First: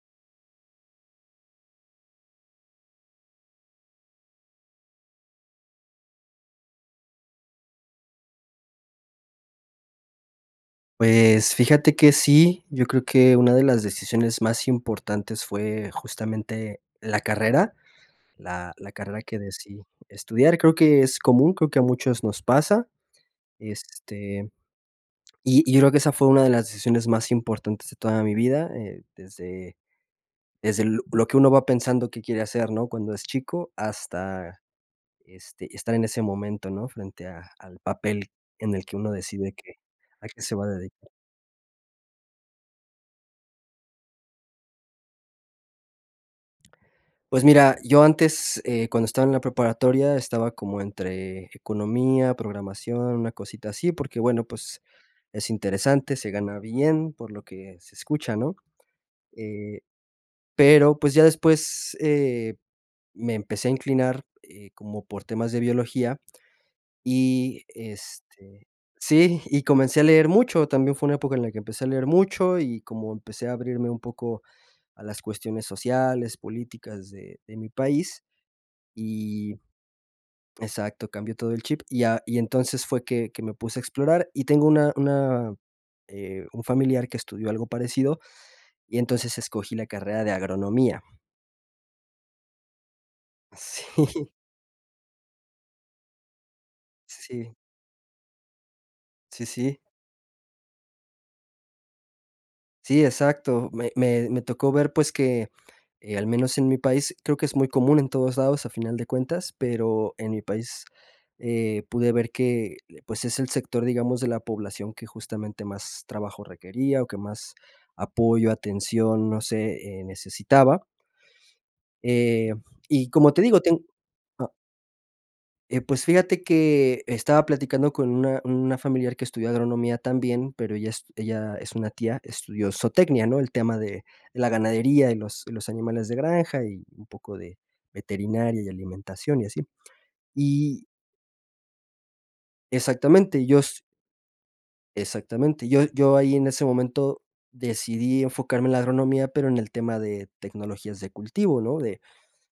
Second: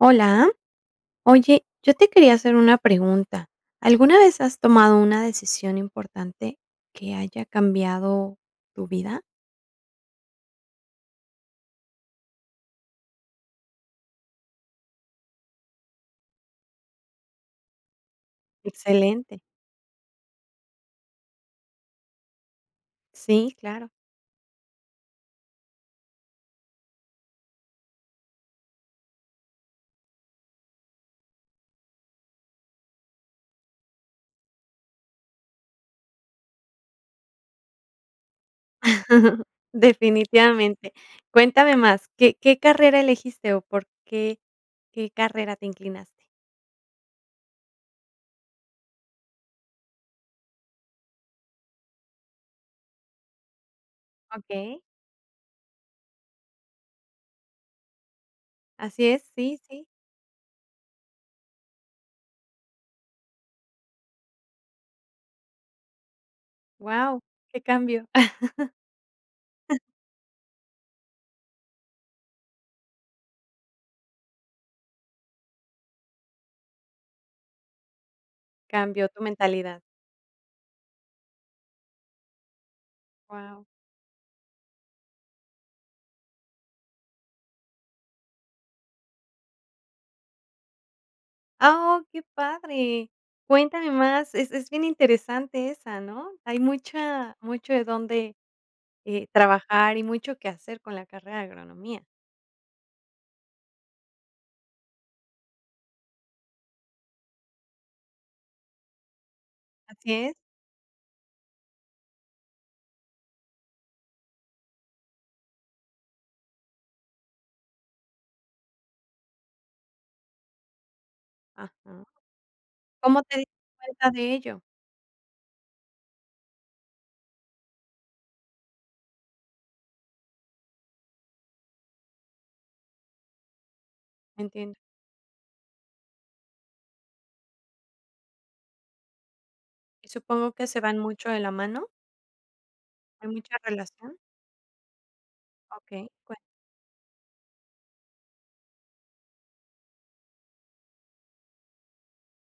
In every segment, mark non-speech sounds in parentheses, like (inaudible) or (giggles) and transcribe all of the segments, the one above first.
¿Hola? Oye, yo te quería hacer una pregunta, ¿alguna vez has tomado una decisión importante que haya cambiado tu vida? Pues, fíjate que sí, yo creo que una de las decisiones más importantes fue justamente la carrera, la la carrera que Excelente. decidí estudiar. Creo que es común, creo que a muchos nos pasa, Sí, claro. este, y y yo creo que esa fue una de las decisiones más importantes de toda mi vida, eh, desde desde l lo que uno va pensando qué quiere hacer, ¿no? Cuando es chico, hasta, este, estar en ese momento, ¿no? Frente a al papel en el que uno (chuckles) decide que a qué se va a Definitivamente. dedicar. Cuéntame más, ¿qué qué carrera elegiste, o, por qué qué carrera te inclinaste? Pues mira, yo antes, eh, cuando estaba en la preparatoria, estaba como entre economía, programación, una cosita así. Porque, bueno, pues, Okey. es interesante, se gana bien por lo que se escucha, ¿no? Así es. Sí, Eh, sí. pero, pues, ya después, eh, me empecé a inclinar, eh, como por temas de biología, Guau, qué y cambio. este sí, (giggles) (chuckles) y (giggles) comencé a leer mucho, también fue una época en la que empecé a leer mucho, y como empecé a abrirme un poco a las cuestiones sociales, políticas de de mi país, Cambió tu y mentalidad. exacto, cambió todo el chip, y a y entonces fue que que me Guau. puse a explorar. Y tengo una una eh, un familiar que estudió algo parecido, y entonces escogí la carrera de agronomía. Ah, oh, qué padre. Sí. Cuéntame (giggles) más, es es bien interesante esa, ¿no? Hay mucha Sí. mucho de dónde, eh, Sí, sí. trabajar y mucho que hacer con la carrera de agronomía. Sí, exacto. Me me me tocó ver, pues, que, eh, al menos en mi país creo que es muy común en todos lados a final de cuentas, pero Así en es. mi país, eh, pude ver que, pues, es el sector, digamos, de la población que justamente más trabajo requería o que más apoyo, atención, no sé, eh, necesitaba. Ajá. Eh, y ¿Cómo como te te diste digo ten cuenta de ah. ello? Eh, pues fíjate que estaba platicando con una una familiar que estudió agronomía también, pero ella es ella es una tía, estudió zootecnia, ¿no? El tema de la Entiendo. ganadería y los y los animales de granja y un poco de veterinaria y alimentación y así. ¿Y supongo que se Y van mucho de la mano? ¿Hay Exactamente, mucha yo s relación? Exactamente, yo Okey, yo ahí cuen en ese momento decidí enfocarme en la agronomía, pero en el tema de tecnologías de cultivo, ¿no? De,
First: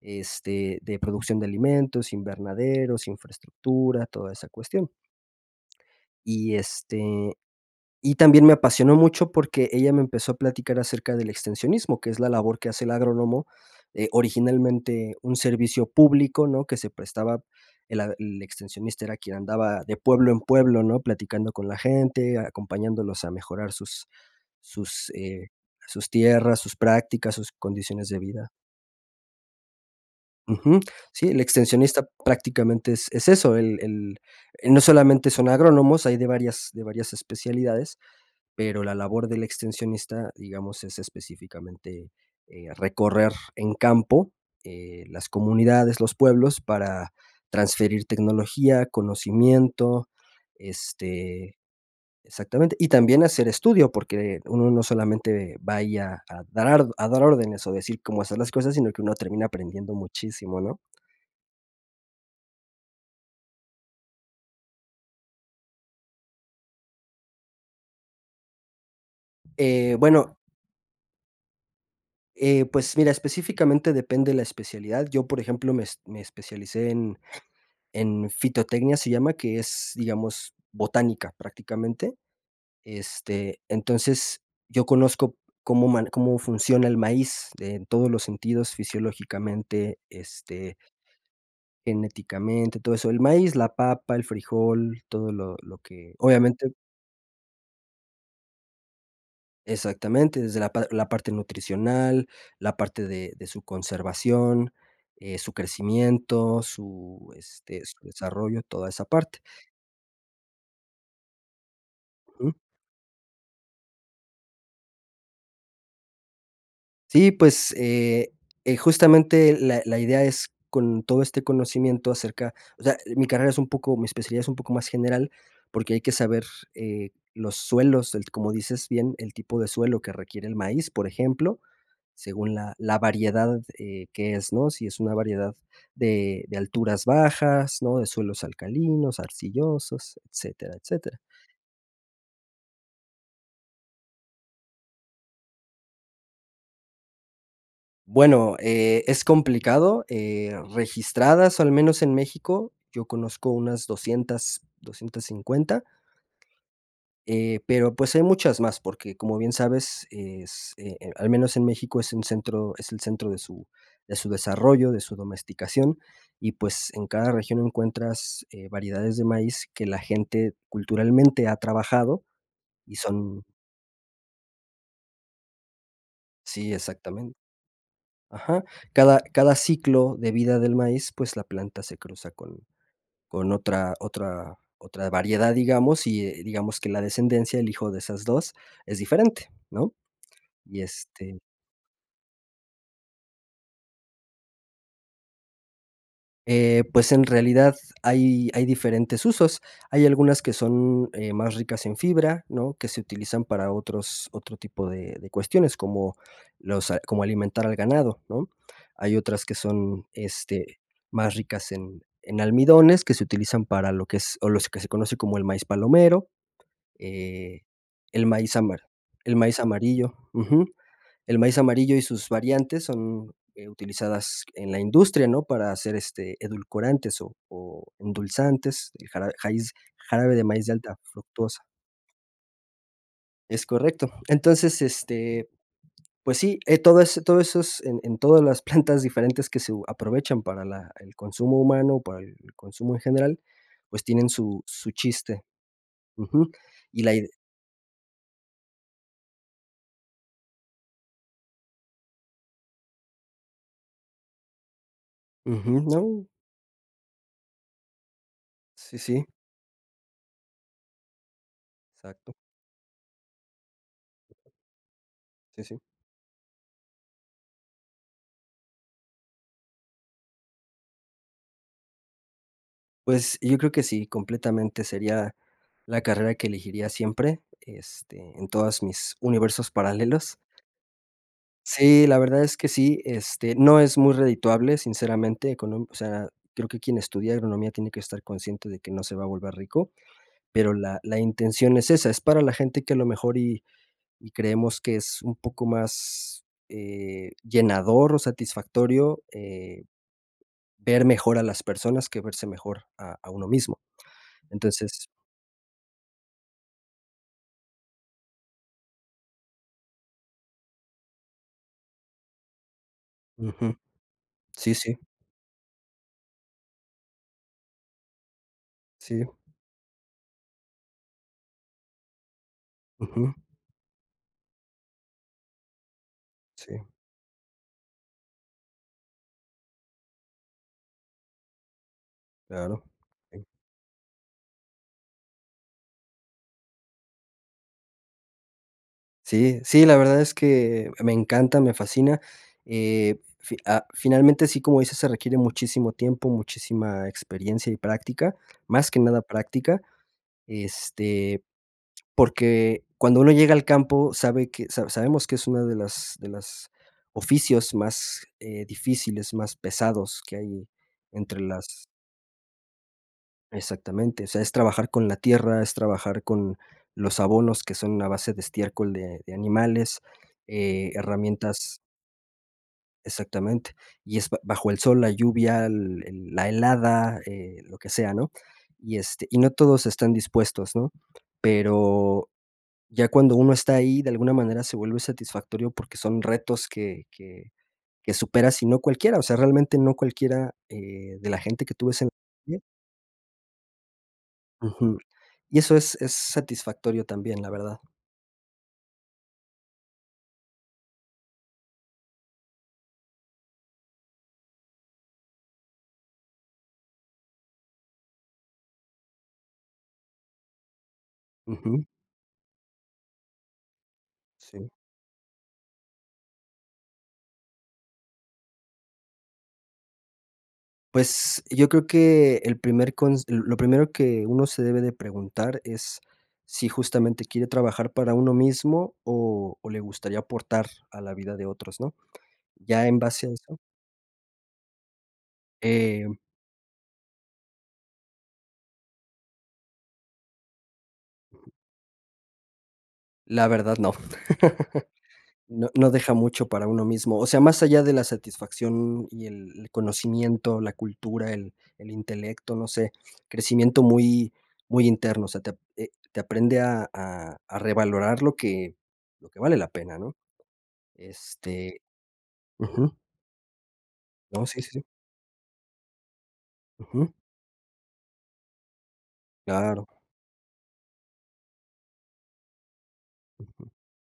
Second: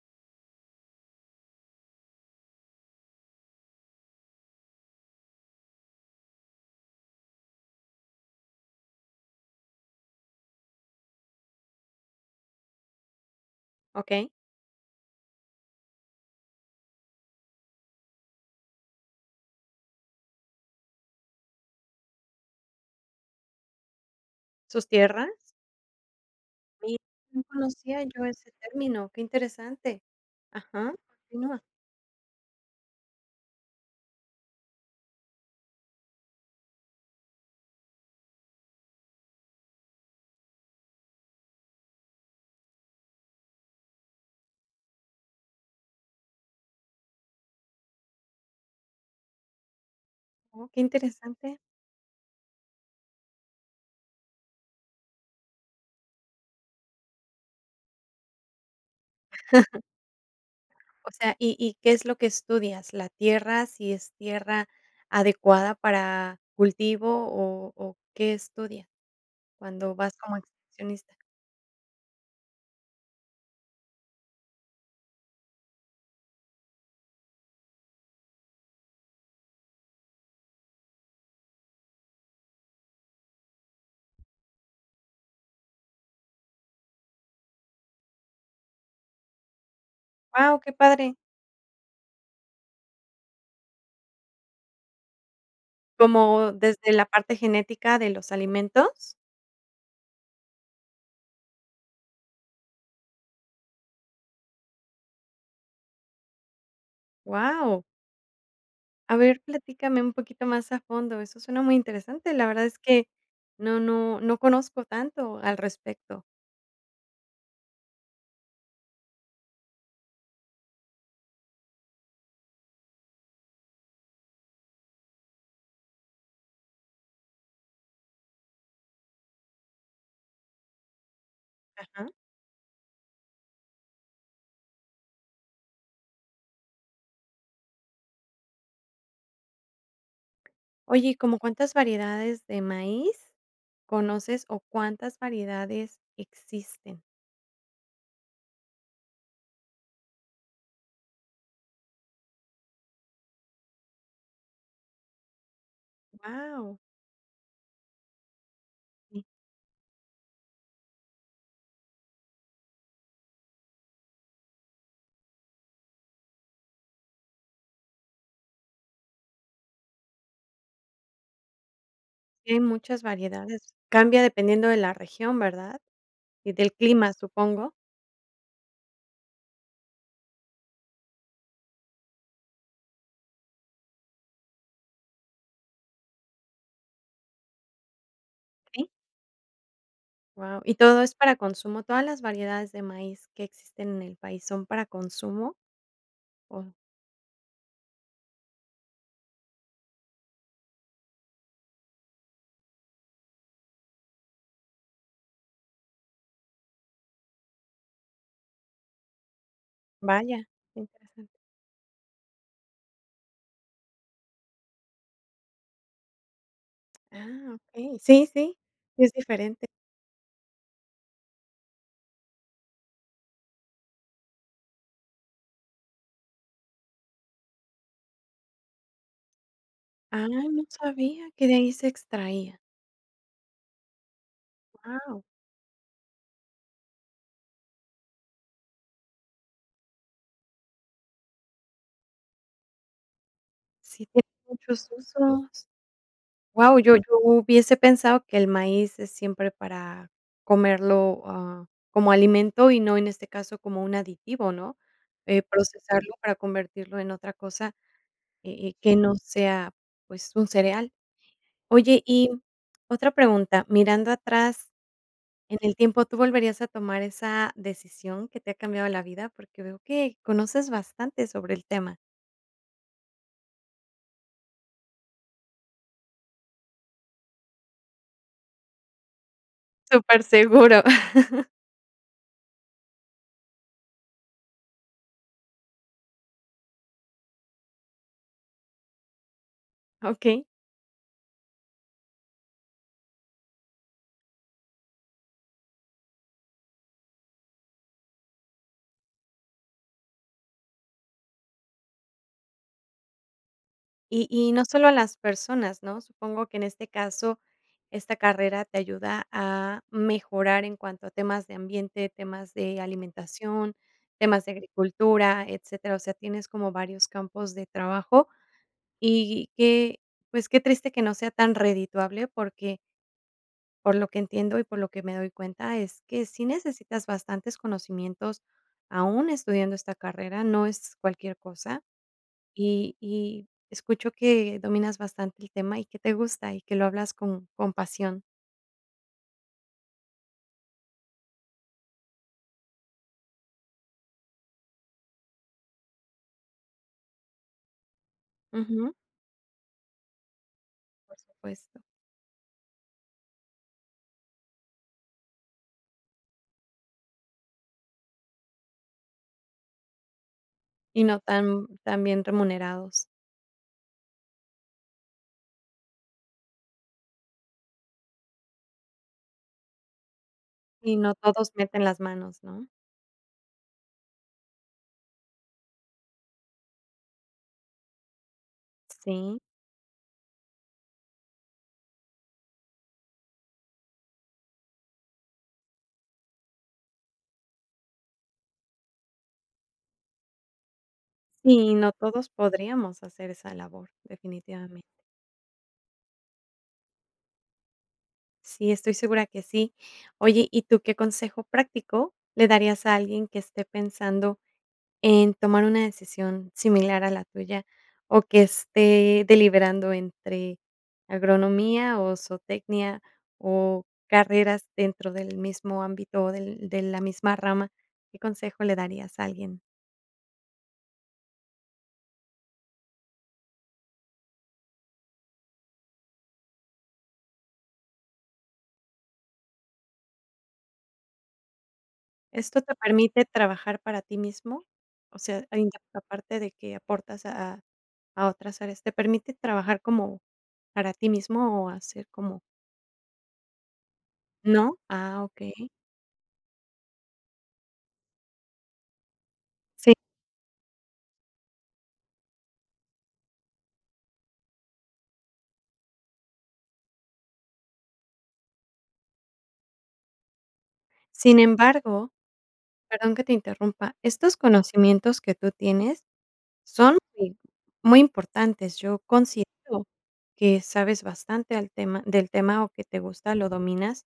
este, de producción de alimentos, invernaderos, infraestructura, toda esa cuestión. Y, este, y también me apasionó mucho porque ella me empezó a platicar acerca del extensionismo, que es la labor que hace el agrónomo, eh, Okey. originalmente un servicio público, ¿no? Que se prestaba el a el extensionista era quien andaba de pueblo en pueblo, ¿no? Platicando con la gente, acompañándolos a mejorar sus ¿Sus sus, tierras? eh, sus tierras, sus Sí, prácticas, no sus conocía condiciones de yo vida. ese término, que interesante. Ujú. Ajá. Sí, el Continúa. extensionista prácticamente es es eso, el el no solamente son agrónomos, hay de varias de varias especialidades. Pero la labor del extensionista, digamos, es específicamente, eh, recorrer en campo, eh, las comunidades, los pueblos, para transferir tecnología, conocimiento, Oh, qué este interesante. exactamente. Y también hacer estudio, porque uno no solamente va ahí a darar a dar órdenes o decir cómo hacer las cosas, sino que uno termina aprendiendo muchísimo, ¿no? (chuckles) O sea y y ¿qué es lo que estudias? ¿La tierra si es tierra adecuada para cultivo o o, qué estudias cuando Eh, vas bueno como excursionista? Eh, pues, mira, específicamente depende la especialidad. Yo, por ejemplo, me es me especialicé en en fitotecnia, se llama, que es, digamos, botánica, prácticamente. Este, entonces, yo conozco cómo man cómo funciona el maíz en todos los sentidos fisiológicamente, Guau, qué este, padre. genéticamente, todo eso. El maíz, la papa, el frijol, todo lo lo que, ¿Cómo obviamente desde la parte genética de los alimentos? Exactamente, desde la par la parte nutricional, la parte de de su conservación, eh, su crecimiento, su, este, Guau. su desarrollo, toda esa A parte. ver, platícame un poquito más a fondo. Eso suena muy interesante. La Ujú. verdad es que no no no conozco tanto al respecto. Sí, pues, eh eh, justamente la la idea es con todo este conocimiento acerca o sea, mi carrera es un poco mi especialidad es un poco más general, porque hay que saber, eh, los suelos, el, como dices bien, el tipo de suelo que requiere el maíz, por ejemplo, Ajá. según la la variedad, eh, que es, ¿no? Si es una variedad de de alturas bajas, ¿no? De suelos alcalinos, arcillosos, etcétera, Oye, ¿y etcétera. como cuántas variedades de maíz conoces o cuántas variedades existen? Bueno, eh, es complicado, eh, registradas, o al menos en México, yo conozco unas 200, 250. ¡Guau! Eh, pero, pues, hay muchas más porque como bien sabes, es, eh eh, al menos en México es un centro es el centro de su de su desarrollo, de su domesticación, y, pues, en cada región encuentras, eh, variedades de maíz que la gente culturalmente ha trabajado Sí, hay y muchas son variedades. Cambia dependiendo de la región, ¿verdad? Y Sí, del clima, exactamen supongo. ajá. Cada cada ciclo de vida del maíz, pues, la planta se cruza con con otra otra otra variedad, digamos, y, eh, digamos que la descendencia, el hijo de esas 2, ¿Sí? es diferente, ¿no? Guau, ¿y Y, todo es para este consumo? ¿Todas las variedades de maíz que existen en el país son para consumo? O Eh, pues, en realidad hay hay diferentes usos. Hay algunas que son, eh, más ricas en fibra, ¿no? Que se utilizan para otros otro tipo de de cuestiones, como los, ah, como alimentar al ganado, ¿no? Hay otras que son, Vaya, este, qué interesante. más ricas en en almidones, que se utilizan para lo que es o los que se conoce como el maíz palomero, Ah, eh, okey. el Sí, maíz sí, ambar, es el maíz diferente. amarillo, ujú. El maíz amarillo y sus variantes son, eh, utilizadas en la industria, ¿no? Para hacer, este, edulcorantes o o endulzantes, el jarabe jaiz Ay, jarabe de no maíz de alta sabía que de fructuosa. ahí se extraía. Es correcto. Entonces, Guau. este, pues sí, eh, todas todos esos, en en, todas las plantas diferentes que se u aprovechan para la el consumo humano, para el consumo en general, pues, Sí, tiene tienen su muchos su chiste. usos. Ujú. Guau, yo yo Y la ide hubiese pensado que el maíz es siempre para comerlo, ah, como alimento y no en este caso como un aditivo, ¿no? Eh, Ujú, procesarlo no. para convertirlo en otra cosa, eh eh, que Sí, no sí. sea, pues, un cereal. Oye, y, Exacto. mm, otra pregunta, mirando atrás en Sí, el sí. tiempo, ¿tú volverías a tomar esa decisión que te ha cambiado la vida? Porque veo que conoces bastante sobre el tema. Pues, yo creo que sí. Completamente, sería la carrera que elegiría siempre, este, en todas mis universos paralelos. Superseguro. (chuckles) Sí, la verdad es que sí. Este, no es muy redituable, sinceramente, con un o sea, creo que quien estudia agronomía tiene que estar consciente de que no se va a volver rico. Ah, okey. Pero la la intención es esa. Es para la gente que, a lo mejor, y y creemos que es un poco más, eh, llenador o satisfactorio, eh, ver mejor a las personas que verse mejor a a uno mismo. Y y no solo a Entonces las personas, ¿no? Supongo que, en este caso, esta carrera te ayuda a mejorar en cuanto a temas de ambiente, temas de alimentación, Ujú. temas de Sí, sí. agricultura, etcétera. O sea, tienes como varios campos de trabajo. Sí. Y que, pues, qué triste que no sea tan redituable, porque Ujú. por lo que entiendo y por lo que me doy cuenta, es que sí Sí. necesitas bastantes conocimientos, aún estudiando esta carrera, no es cualquier cosa, Claro. y Sí. y escucho que dominas bastante el tema, y que te gusta, y que lo hablas con con pasión. Sí, sí, la verdad es que me encanta, me fascina. Eh, f fi ah, finalmente, sí, como dices, se requiere muchísimo tiempo, muchísima experiencia y práctica, más Ujú. que nada práctica. Por Este, supuesto. porque cuando uno llega al campo, sabe que sa sabemos que es una de las de las oficios más, eh, difíciles, más pesados que hay Y no entre tan las tan bien remunerados. Exactamente. O sea, es trabajar con la tierra, es trabajar con los abonos que son a base de estiércol de de animales, eh, Y no todos herramientas meten las manos, ¿no? Exactamente. Y es ba bajo el sol, la lluvia, l el la helada, eh, lo que sea, ¿no? Y, este, y Sí. no todos están dispuestos, ¿no? Pero ya cuando uno está ahí, de alguna manera, se vuelve satisfactorio, porque son retos que que que supera sí, no cualquiera, o sea, realmente, no cualquiera, eh, de la gente que Y tú no ves en todos (unintelligible) podríamos hacer esa labor. Definitivamente. Ujú. Y eso es es satisfactorio también, la verdad. Sí, estoy segura que sí. Oye, ¿y tú qué consejo práctico le darías a alguien que esté pensando en tomar una decisión similar a la tuya, o, que esté deliberando entre Ujú. agronomía, o, zootecnia, o, carreras Sí. dentro del mismo ámbito, o, del de la misma rama? ¿Qué consejo le darías a alguien? Pues, yo creo que, el primer cons lo primero que uno se debe de preguntar es si justamente quiere trabajar para uno mismo, o o, le gustaría aportar a la vida de otros, ¿no? ¿Esto te Ya en permite base a eso trabajar para ti mismo? O sea a (unintelligible) a Em parte de que aportas a a a otras áreas. ¿Te permite trabajar como para ti mismo, o, hacer como La verdad no. ¿No? Ah, (chuckles) No okey. no deja mucho para uno mismo. O sea, más allá de la satisfacción, y el Sí. conocimiento, la cultura, el el intelecto, no sé, crecimiento muy muy interno, o sea, te eh, te aprende a a a revalorar lo que lo que vale la pena, ¿no? Sin Este, embargo, ujú perdón que te interrumpa, estos No, sí, sí, sí. conocimientos que tú tienes son, Ujú. eh, muy importantes. Yo considero Claro. que sabes bastante al tema del tema, o, que te gusta, lo Ujú. dominas,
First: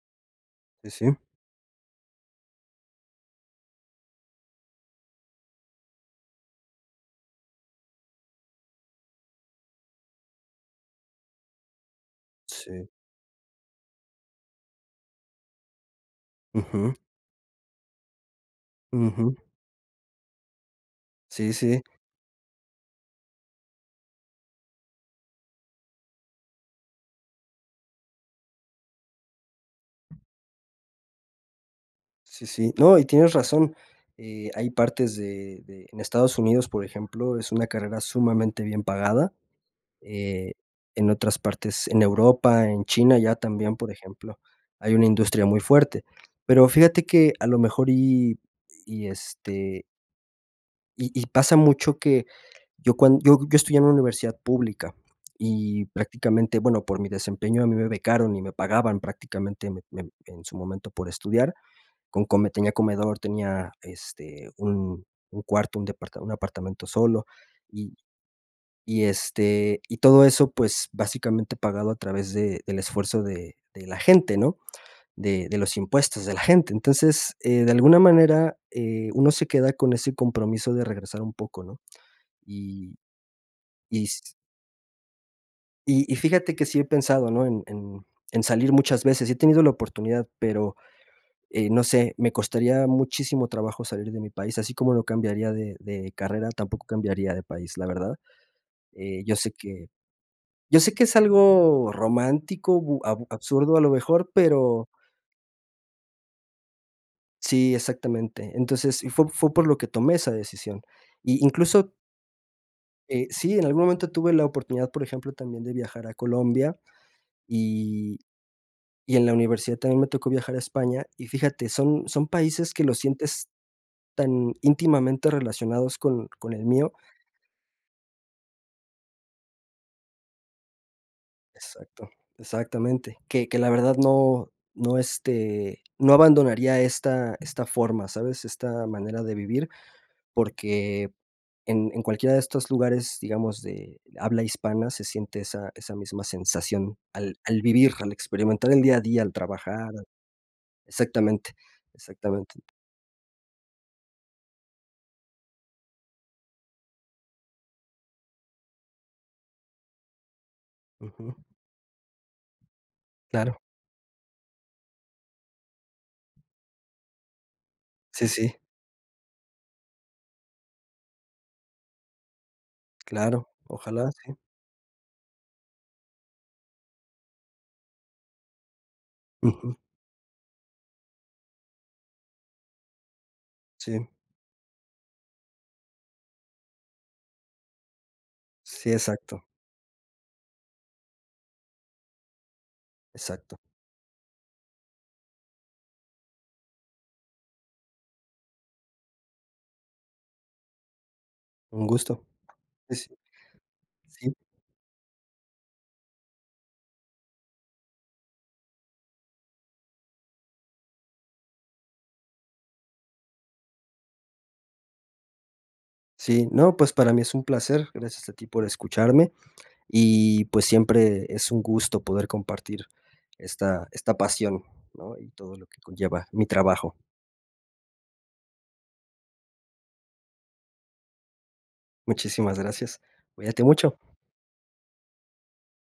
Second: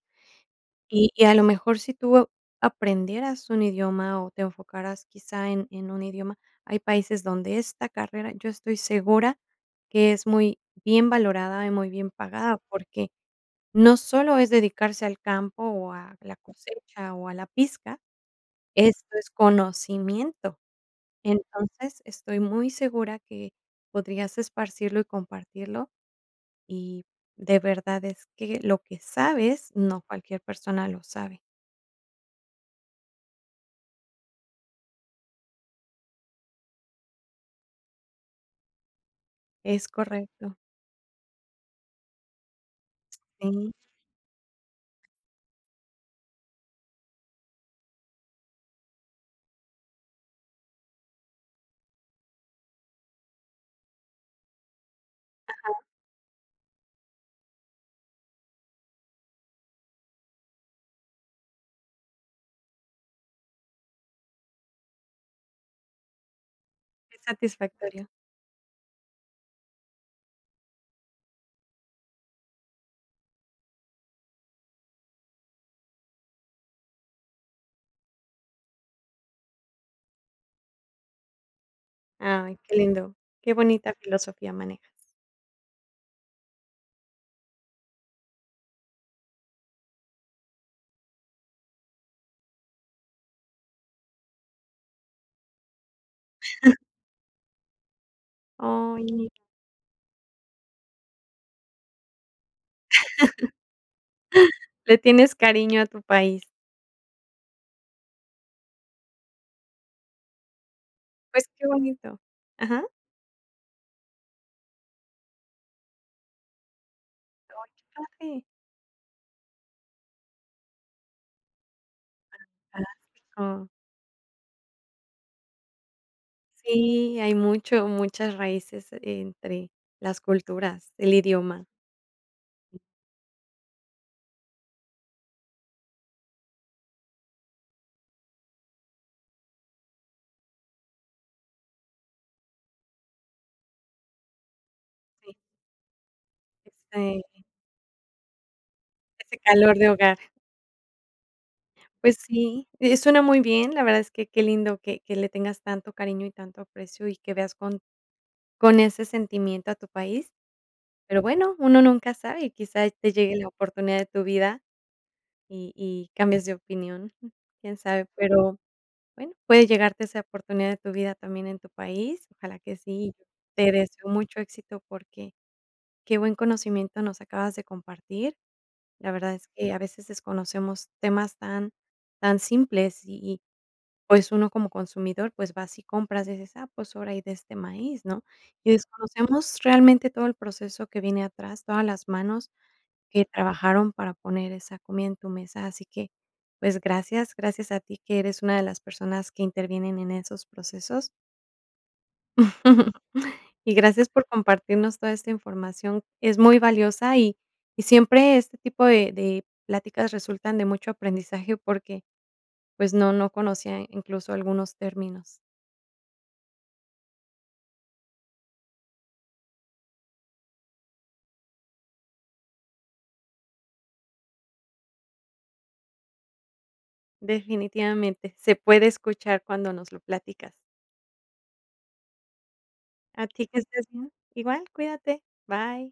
Eh, y sí. y a lo mejor si tú aprendieras un idioma, o, te enfocaras quizá en en un idioma, hay países donde esta carrera yo estoy segura que es muy bien valorada y muy bien pagada. Sí. Porque no solo es dedicarse al campo, o, a la Ujú. cosecha, o, a la pizca, esto es Ujú. conocimiento. Sí, sí. Entonces, estoy muy segura que podrías esparcirlo y compartirlo, y de verdad es que lo que sabes, no cualquier persona lo sabe. Sí, sí. No, y tienes razón, eh, hay partes de de en Estados Unidos, por ejemplo, es una carrera sumamente bien pagada, Es eh, correcto. en otras partes en Europa, en China ya Sí. también, por ejemplo, hay una industria muy fuerte, pero fíjate que a lo mejor, y y este Y y pasa mucho que, yo cuan yo yo estudié en una universidad pública, Ajá. y prácticamente, bueno, por mi desempeño a mí me becaron y me pagaban prácticamente me me en su momento por estudiar. Con come tenía comedor, tenía, este, un un cuarto, un depart un apartamento Qué solo. Y satisfactorio. y, este, y todo eso, pues, básicamente pagado a través de del esfuerzo de de la gente, ¿no?, De de los impuestos de la gente, entonces, eh, de alguna manera, eh, uno se queda con ese compromiso de regresar un poco, ¿no? Ay, qué Y lindo. Qué bonita y s filosofía manejas. Y y fíjate que sí he pensado, ¿no?, en en en salir muchas veces, y he tenido la oportunidad, pero, eh, no sé, me costaría muchísimo trabajo salir de mi país, así como no cambiaría de de carrera, (giggles) tampoco cambiaría de país, la verdad, eh, Ay. yo sé que yo sé que es algo romántico, bu ab absurdo, a lo mejor, (chuckles) pero Le tienes cariño a tu país. Sí, exactamente. Entonces, y fue fue por lo que tomé esa decisión. Y Pues qué incluso bonito. ¿Ajá? Eh, sí, en algún momento tuve la oportunidad, por ejemplo, también de viajar a Colombia. Ay, qué Y padre. y en la universidad también me tocó viajar a España, y fíjate, son son países que lo sientes Fantástico. tan íntimamente relacionados con con el mío. Sí, hay mucho muchas raíces entre las culturas, el idioma. Exacto. Exactamente, que que la verdad no no este, no abandonaría esta esta forma, ¿sabes?, esta manera de vivir, porque en en cualquiera de estos lugares, digamos, de habla hispana, se Sí. siente esa esa misma sensación Eh, al sí. al vivir, al experimentar el día a día, al Ese calor de trabajar hogar. exactamente. Pues Exactamente. sí, eh, suena muy bien, la verdad es que, qué lindo que que le tengas tanto cariño y tanto aprecio, y que veas con con ese sentimiento a tu país. Pero Ujú. bueno, uno nunca sabe y quizá te llegue la Claro. oportunidad de tu vida, y y cambias de opinión, jum, quién sabe. Sí, Pero sí. bueno, puede llegarte esa oportunidad de tu vida también en tu país, ojalá que sí. Claro. Te deseo Ojalá, sí. mucho éxito porque, qué buen conocimiento nos acabas de compartir, la verdad es que a Ujú. veces desconocemos temas tan tan simples. Y y, Sí. pues, uno como consumidor, pues, vas y compras, y dices: "Ah, pues ahora hay de este maíz, ¿no?" Y Sí, exacto. desconocemos realmente todo el proceso que viene atrás, todas las manos que Exacto. trabajaron para poner esa comida en tu mesa. Así que, pues, gracias. Gracias a ti que eres una de las personas que intervienen en esos procesos. Un gusto. (giggles) (unintelligible) Y gracias por Sí. compartirnos toda esta información. Es muy valiosa, y y siempre este tipo de de pláticas resultan de mucho aprendizaje porque, pues, no no conocía incluso algunos términos. Sí, no, pues, para mí es un placer. Gracias a ti por escucharme, y pues, siempre es un gusto poder compartir esta esta pasión, ¿no? Y todo lo que conlleva mi trabajo. Definitivamente, se puede escuchar cuando nos lo platicas. Muchísimas gracias. A ti que Cuídate estés mucho. bien. Igual cuídate. Bye.